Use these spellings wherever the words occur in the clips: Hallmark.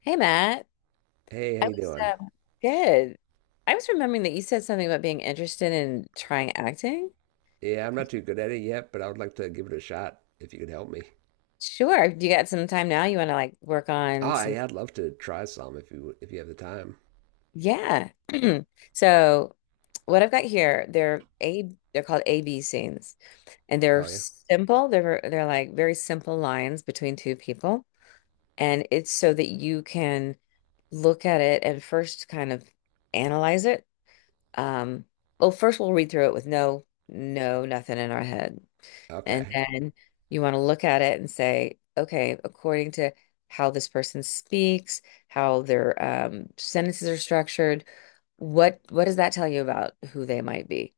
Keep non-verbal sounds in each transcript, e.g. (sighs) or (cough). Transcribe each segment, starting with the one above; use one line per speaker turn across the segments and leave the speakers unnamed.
Hey Matt,
Hey, how
I
you
was
doing?
um, good. I was remembering that you said something about being interested in trying acting.
Yeah, I'm not too good at it yet, but I would like to give it a shot if you could help me.
Sure, you got some time now? You want to like work on
Oh,
some?
yeah, I'd love to try some if you have the time.
Yeah. (clears throat) So, what I've got here, they're A, they're called AB scenes, and they're
Oh yeah.
simple. They're like very simple lines between two people, and it's so that you can look at it and first kind of analyze it. Um, well, first we'll read through it with no, no, nothing in our head. And
Okay.
then you want to look at it and say, okay, according to how this person speaks, how their sentences are structured, what does that tell you about who they might be?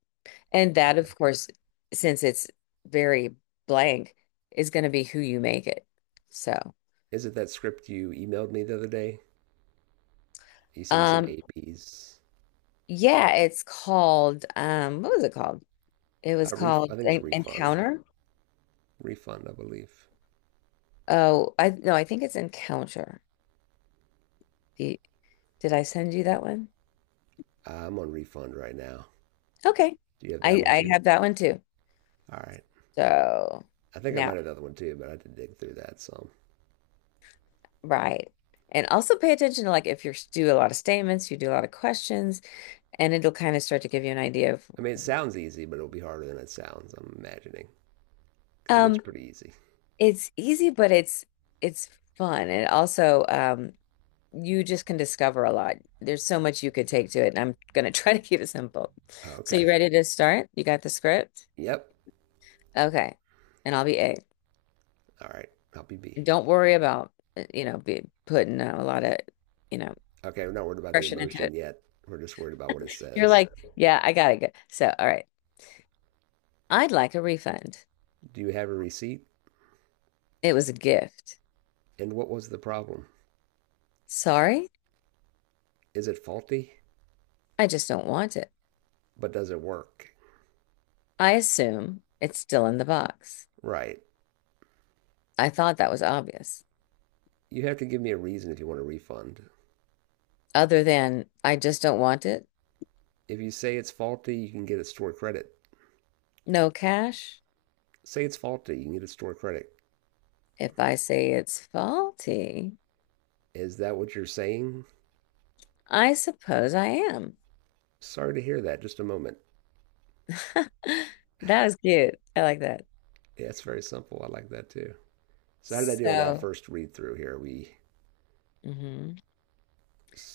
And that,
Okay.
of course, since it's very blank, is going to be who you make it. So,
Is it that script you emailed me the other day? You sent me some
um,
APs.
yeah, it's called what was it called? It was
Ref
called
I think it's refund.
Encounter.
Refund, I believe.
Oh, I, no, I think it's Encounter. The, did I send you that one?
I'm on refund right now.
Okay.
Do you have that
I
one
I
too?
have that one too.
All right.
So
I think I might
now,
have another one too, but I had to dig through that some.
right. And also pay attention to like if you do a lot of statements, you do a lot of questions, and it'll kind of start to give you an idea of
I mean, it sounds easy, but it'll be harder than it sounds, I'm imagining, because it looks
um
pretty easy.
it's easy, but it's fun. And also you just can discover a lot. There's so much you could take to it, and I'm gonna try (laughs) to keep it simple.
Oh,
So
okay.
you ready to start? You got the script?
Yep.
Okay. And I'll be A.
All right. Help you be.
Don't worry about you know, be putting a lot of, you know,
Okay, we're not worried about the
impression into
emotion
it.
yet. We're just worried about what it
You're
says.
like, yeah, I gotta go. So, all right, I'd like a refund.
Do you have a receipt?
It was a gift.
And what was the problem?
Sorry,
Is it faulty?
I just don't want it.
But does it work?
I assume it's still in the box.
Right.
I thought that was obvious.
You have to give me a reason if you want a refund.
Other than, I just don't want it.
If you say it's faulty, you can get a store credit.
No cash.
Say it's faulty, you can get a store credit.
If I say it's faulty,
Is that what you're saying?
I suppose I am.
Sorry to hear that. Just a moment.
(laughs) That was cute. I like that.
Yeah, it's very simple. I like that too. So how did I do on that
So,
first read through here? We
mhm.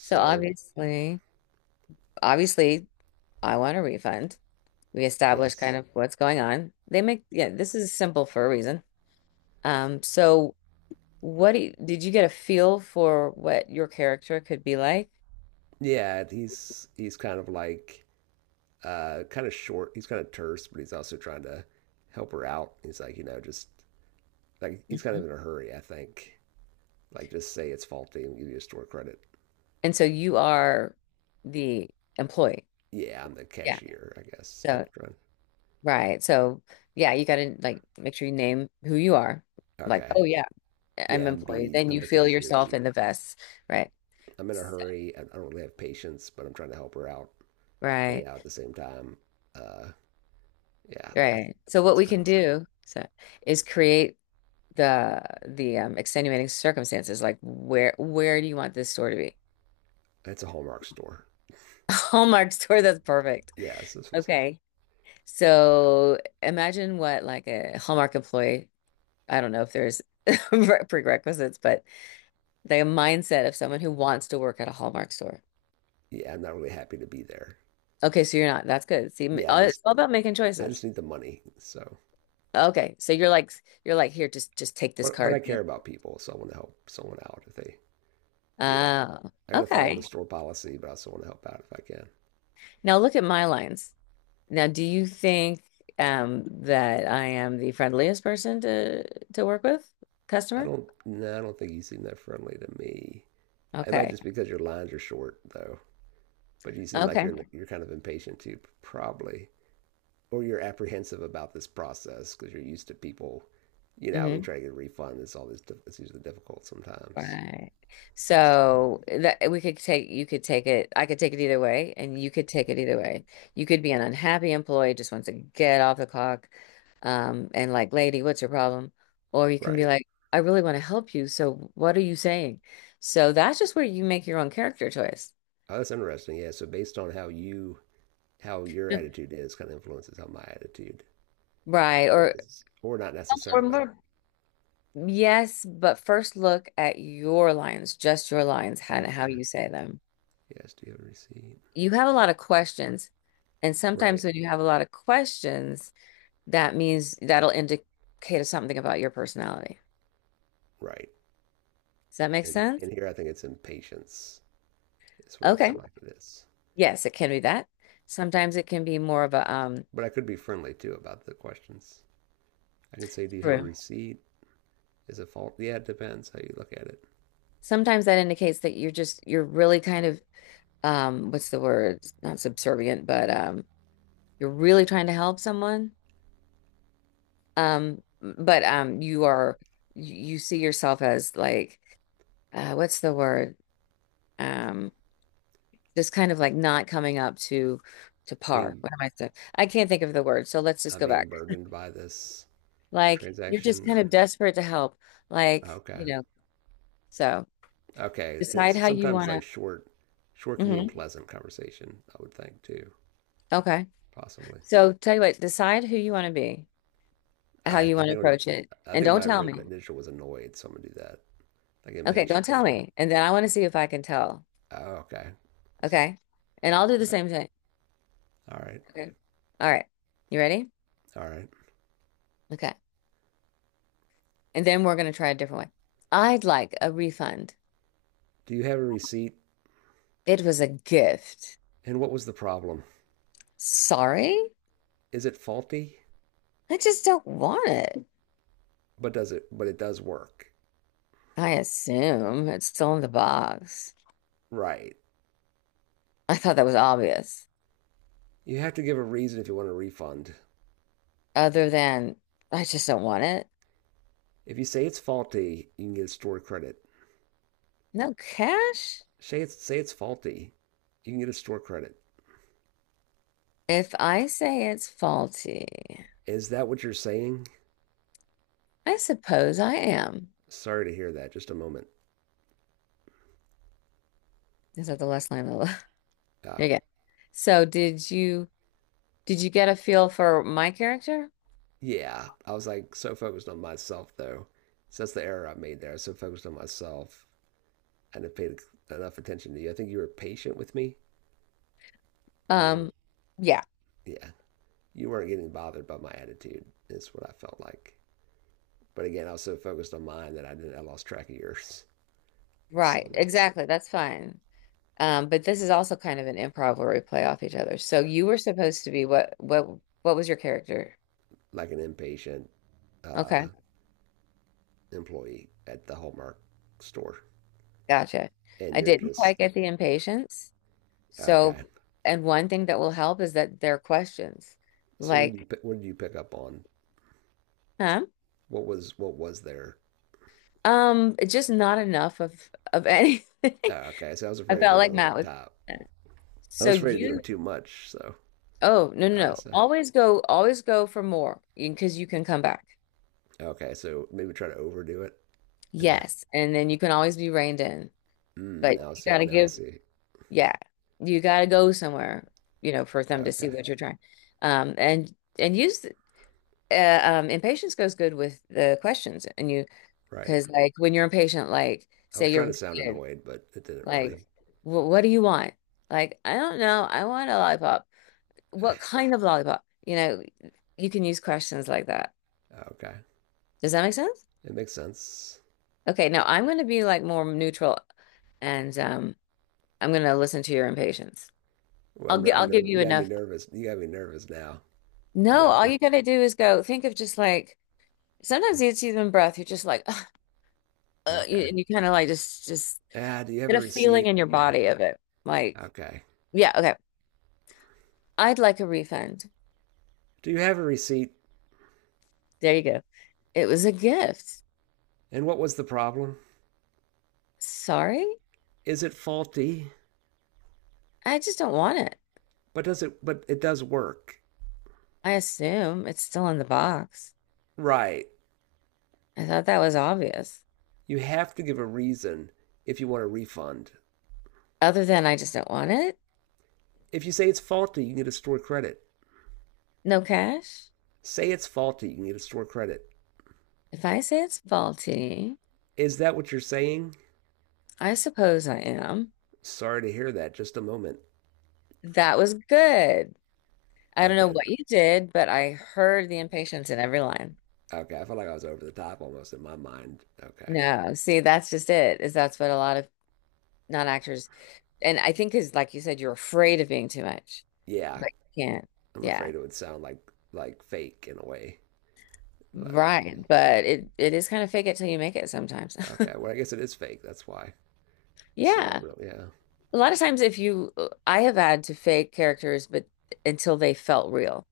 So obviously, I want a refund. We establish
yes.
kind of what's going on. They make, yeah, this is simple for a reason. So what do did you get a feel for what your character could be like?
Yeah, he's kind of like kind of short. He's kind of terse, but he's also trying to help her out. He's like, you know, just like he's kind
Mhm.
of in a hurry, I think. Like, just say it's faulty and give you a store credit.
And so you are the employee.
Yeah, I'm the
Yeah.
cashier, I guess. I'm
So,
trying.
right. So, yeah, you got to like make sure you name who you are. Like,
Okay.
oh yeah, I'm
Yeah, I'm
employee.
B.
Then
I'm
you
the
feel
cashier
yourself in
B.
the vest. Right.
I'm in a hurry. I don't really have patience, but I'm trying to help her out. A
Right.
out at the same time. Uh, yeah, that's,
Right. So what
that's
we
kind of
can
hard.
do so, is create the extenuating circumstances like where do you want this store to be.
It's a Hallmark store.
(laughs) Hallmark store, that's perfect.
Yes, this was like,
Okay, so imagine what like a Hallmark employee, I don't know if there's (laughs) prerequisites, but the mindset of someone who wants to work at a Hallmark store.
yeah, I'm not really happy to be there.
Okay, so you're not, that's good, see
Yeah, I
it's
just
all about making
I
choices.
just need the money. So
Okay, so you're like, you're like here, just take this
but I
card, man.
care about people, so I want to help someone out if they, you know,
Oh,
I got to follow the
okay.
store policy, but I also want to help out if I can.
Now look at my lines. Now, do you think that I am the friendliest person to work with?
I
Customer?
don't, no, I don't think you seem that friendly to me. It might
Okay.
just because your lines are short, though. But you seem like
Okay.
you're kind of impatient too, probably, or you're apprehensive about this process because you're used to people. You know, when you
Mm-hmm.
try to get a refund, it's all it's usually difficult sometimes.
Right. So that we could take, you could take it, I could take it either way, and you could take it either way. You could be an unhappy employee, just wants to get off the clock, and like, "Lady, what's your problem?" Or you can be
Right.
like, "I really want to help you, so what are you saying?" So that's just where you make your own character choice.
Oh, that's interesting. Yeah. So based on how your
Yeah.
attitude is, kind of influences how my attitude
Right. Or
is, or not
or
necessarily.
more Yes, but first look at your lines, just your lines, and how
Okay.
you say them.
Yes. Do you have a receipt?
You have a lot of questions, and
Right.
sometimes when you have a lot of questions, that means that'll indicate something about your personality.
Right.
Does that make
And
sense?
and here I think it's impatience is what I feel
Okay.
like it is.
Yes, it can be that. Sometimes it can be more of a
But I could be friendly too about the questions. I can say, "Do you have a
true.
receipt? Is it fault? Yeah, it depends how you look at it.
Sometimes that indicates that you're just, you're really kind of what's the word? Not subservient, but you're really trying to help someone. But you are, you see yourself as like what's the word? Um, just kind of like not coming up to par.
Being
What am I saying? I can't think of the word, so let's just
I'm
go
being
back.
burdened by this
Like you're just
transaction,
kind of
or
desperate to help. Like,
okay,
you know, so
okay.
decide
It's
how you
sometimes like
want
short, short
to.
can mean
Hmm.
pleasant conversation. I would think too,
Okay.
possibly.
So tell you what, decide who you want to be, how
I I
you want
think
to
it would,
approach it,
I
and
think
don't
my
tell me.
initial was annoyed, so I'm gonna do that. Like
Okay, don't
impatient a
tell
little bit.
me, and then I want to see if I can tell.
Oh, okay.
Okay, and I'll do the
All right.
same thing.
All right.
Okay. All right. You ready?
All right.
Okay. And then we're going to try a different way. I'd like a refund.
Do you have a receipt?
It was a gift.
And what was the problem?
Sorry?
Is it faulty?
I just don't want it.
But it does work.
I assume it's still in the box.
Right.
I thought that was obvious.
You have to give a reason if you want a refund.
Other than, I just don't want it.
If you say it's faulty, you can get a store credit.
No cash?
Say it's faulty, you can get a store credit.
If I say it's faulty,
Is that what you're saying?
I suppose I am.
Sorry to hear that. Just a moment.
Is that the last line of the (laughs)
Oh
Okay. So did you, did you get a feel for my character?
yeah. I was like so focused on myself though. So that's the error I made there. I was so focused on myself. I didn't pay enough attention to you. I think you were patient with me. You were,
Um, yeah.
yeah, you weren't getting bothered by my attitude. That's what I felt like. But again, I was so focused on mine that I didn't. I lost track of yours. (laughs) So
Right,
that's
exactly. That's fine. But this is also kind of an improv where we play off each other. So you were supposed to be, what what was your character?
like an impatient uh,
Okay,
employee at the Hallmark store,
gotcha.
and
I
you're
didn't
just
quite get the impatience.
okay.
So, and one thing that will help is that there are questions.
So
Like,
what did you pick up on?
huh?
What was there?
It's just not enough of anything.
Oh,
(laughs)
okay, so I was
I
afraid of
felt
going
like
over the
Matt was
top.
(laughs)
I
So
was afraid of
you,
doing too much. So
oh, no, no,
uh,
no.
so
Always go for more, because you 'cause you can come back.
okay, so maybe try to overdo it. And
Yes. And then you can always be reined in.
mm,
But
now I
you
see.
gotta
Now I
give,
see.
yeah, you gotta go somewhere, you know, for them to see
Okay.
what you're trying. Um, and and use impatience goes good with the questions, and you,
Right.
because like when you're impatient, like
I
say
was
you're
trying to
with
sound
a kid,
annoyed, but it didn't
like,
really.
What do you want? Like I don't know, I want a lollipop. What
(sighs)
kind of lollipop?" You know, you can use questions like that.
Okay.
Does that make sense?
It makes sense.
Okay, now I'm gonna be like more neutral, and I'm gonna listen to your impatience. I'll give
You
you
got me
enough.
nervous. You got me nervous now. I'm gonna
No,
have
all
to.
you gotta do is go think of just like, sometimes it's even breath. You're just like, "Ugh, you-
Okay.
and you kind of like just
Ah, do you have a
get a feeling
receipt?
in your
Yeah.
body of it. Like,
Okay.
yeah, okay. I'd like a refund.
Do you have a receipt?
There you go. It was a gift.
And what was the problem?
Sorry,
Is it faulty?
I just don't want it.
But does it? But it does work.
I assume it's still in the box.
Right.
I thought that was obvious.
You have to give a reason if you want a refund.
Other than I just don't want it.
If you say it's faulty, you can get a store credit.
No cash.
Say it's faulty, you can get a store credit.
If I say it's faulty,
Is that what you're saying?
I suppose I am.
Sorry to hear that. Just a moment.
That was good. I don't know
Okay.
what you did, but I heard the impatience in every line.
Okay. I felt like I was over the top almost in my mind. Okay.
No, see, that's just it, is that's what a lot of non-actors, and I think is like you said, you're afraid of being too much,
Yeah.
but you can't.
I'm
Yeah,
afraid it would sound like fake in a way. But
right. But it is kind of fake it till you make it sometimes.
okay.
(laughs)
Well, I guess it is fake. That's why. It's not a
Yeah.
real. Yeah.
A lot of times if you I have had to fake characters, but until they felt real.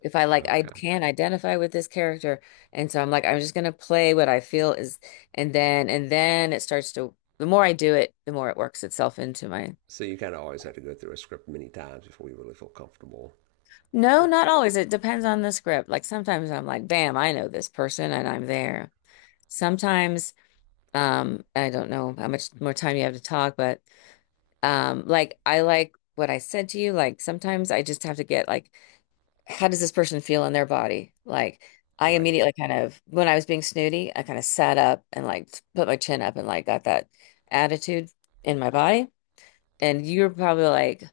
If I, like, I
Okay.
can identify with this character, and so I'm like I'm just gonna play what I feel is, and then it starts to, the more I do it the more it works itself into my,
So you kind of always have to go through a script many times before you really feel comfortable
no
with.
not always, it depends on the script, like sometimes I'm like, bam, I know this person and I'm there, sometimes I don't know how much more time you have to talk, but like I like what I said to you, like sometimes I just have to get like, how does this person feel in their body? Like, I
Right.
immediately kind of, when I was being snooty, I kind of sat up and like put my chin up and like got that attitude in my body. And you're probably like,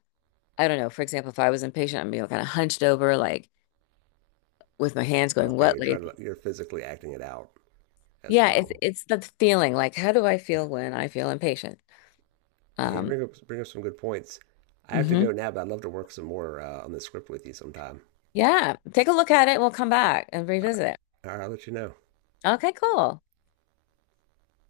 I don't know. For example, if I was impatient, I'm, you know, kind of hunched over, like with my hands going,
Okay.
what,
You're trying
lady?
to. You're physically acting it out as
Yeah,
well.
it's the feeling. Like, how do I feel when I feel impatient?
Yeah. You
Um,
bring up some good points. I have to
mhm.
go now, but I'd love to work some more on the script with you sometime.
Yeah. Take a look at it. We'll come back and
All right.
revisit it.
All right, I'll let you know.
Okay, cool.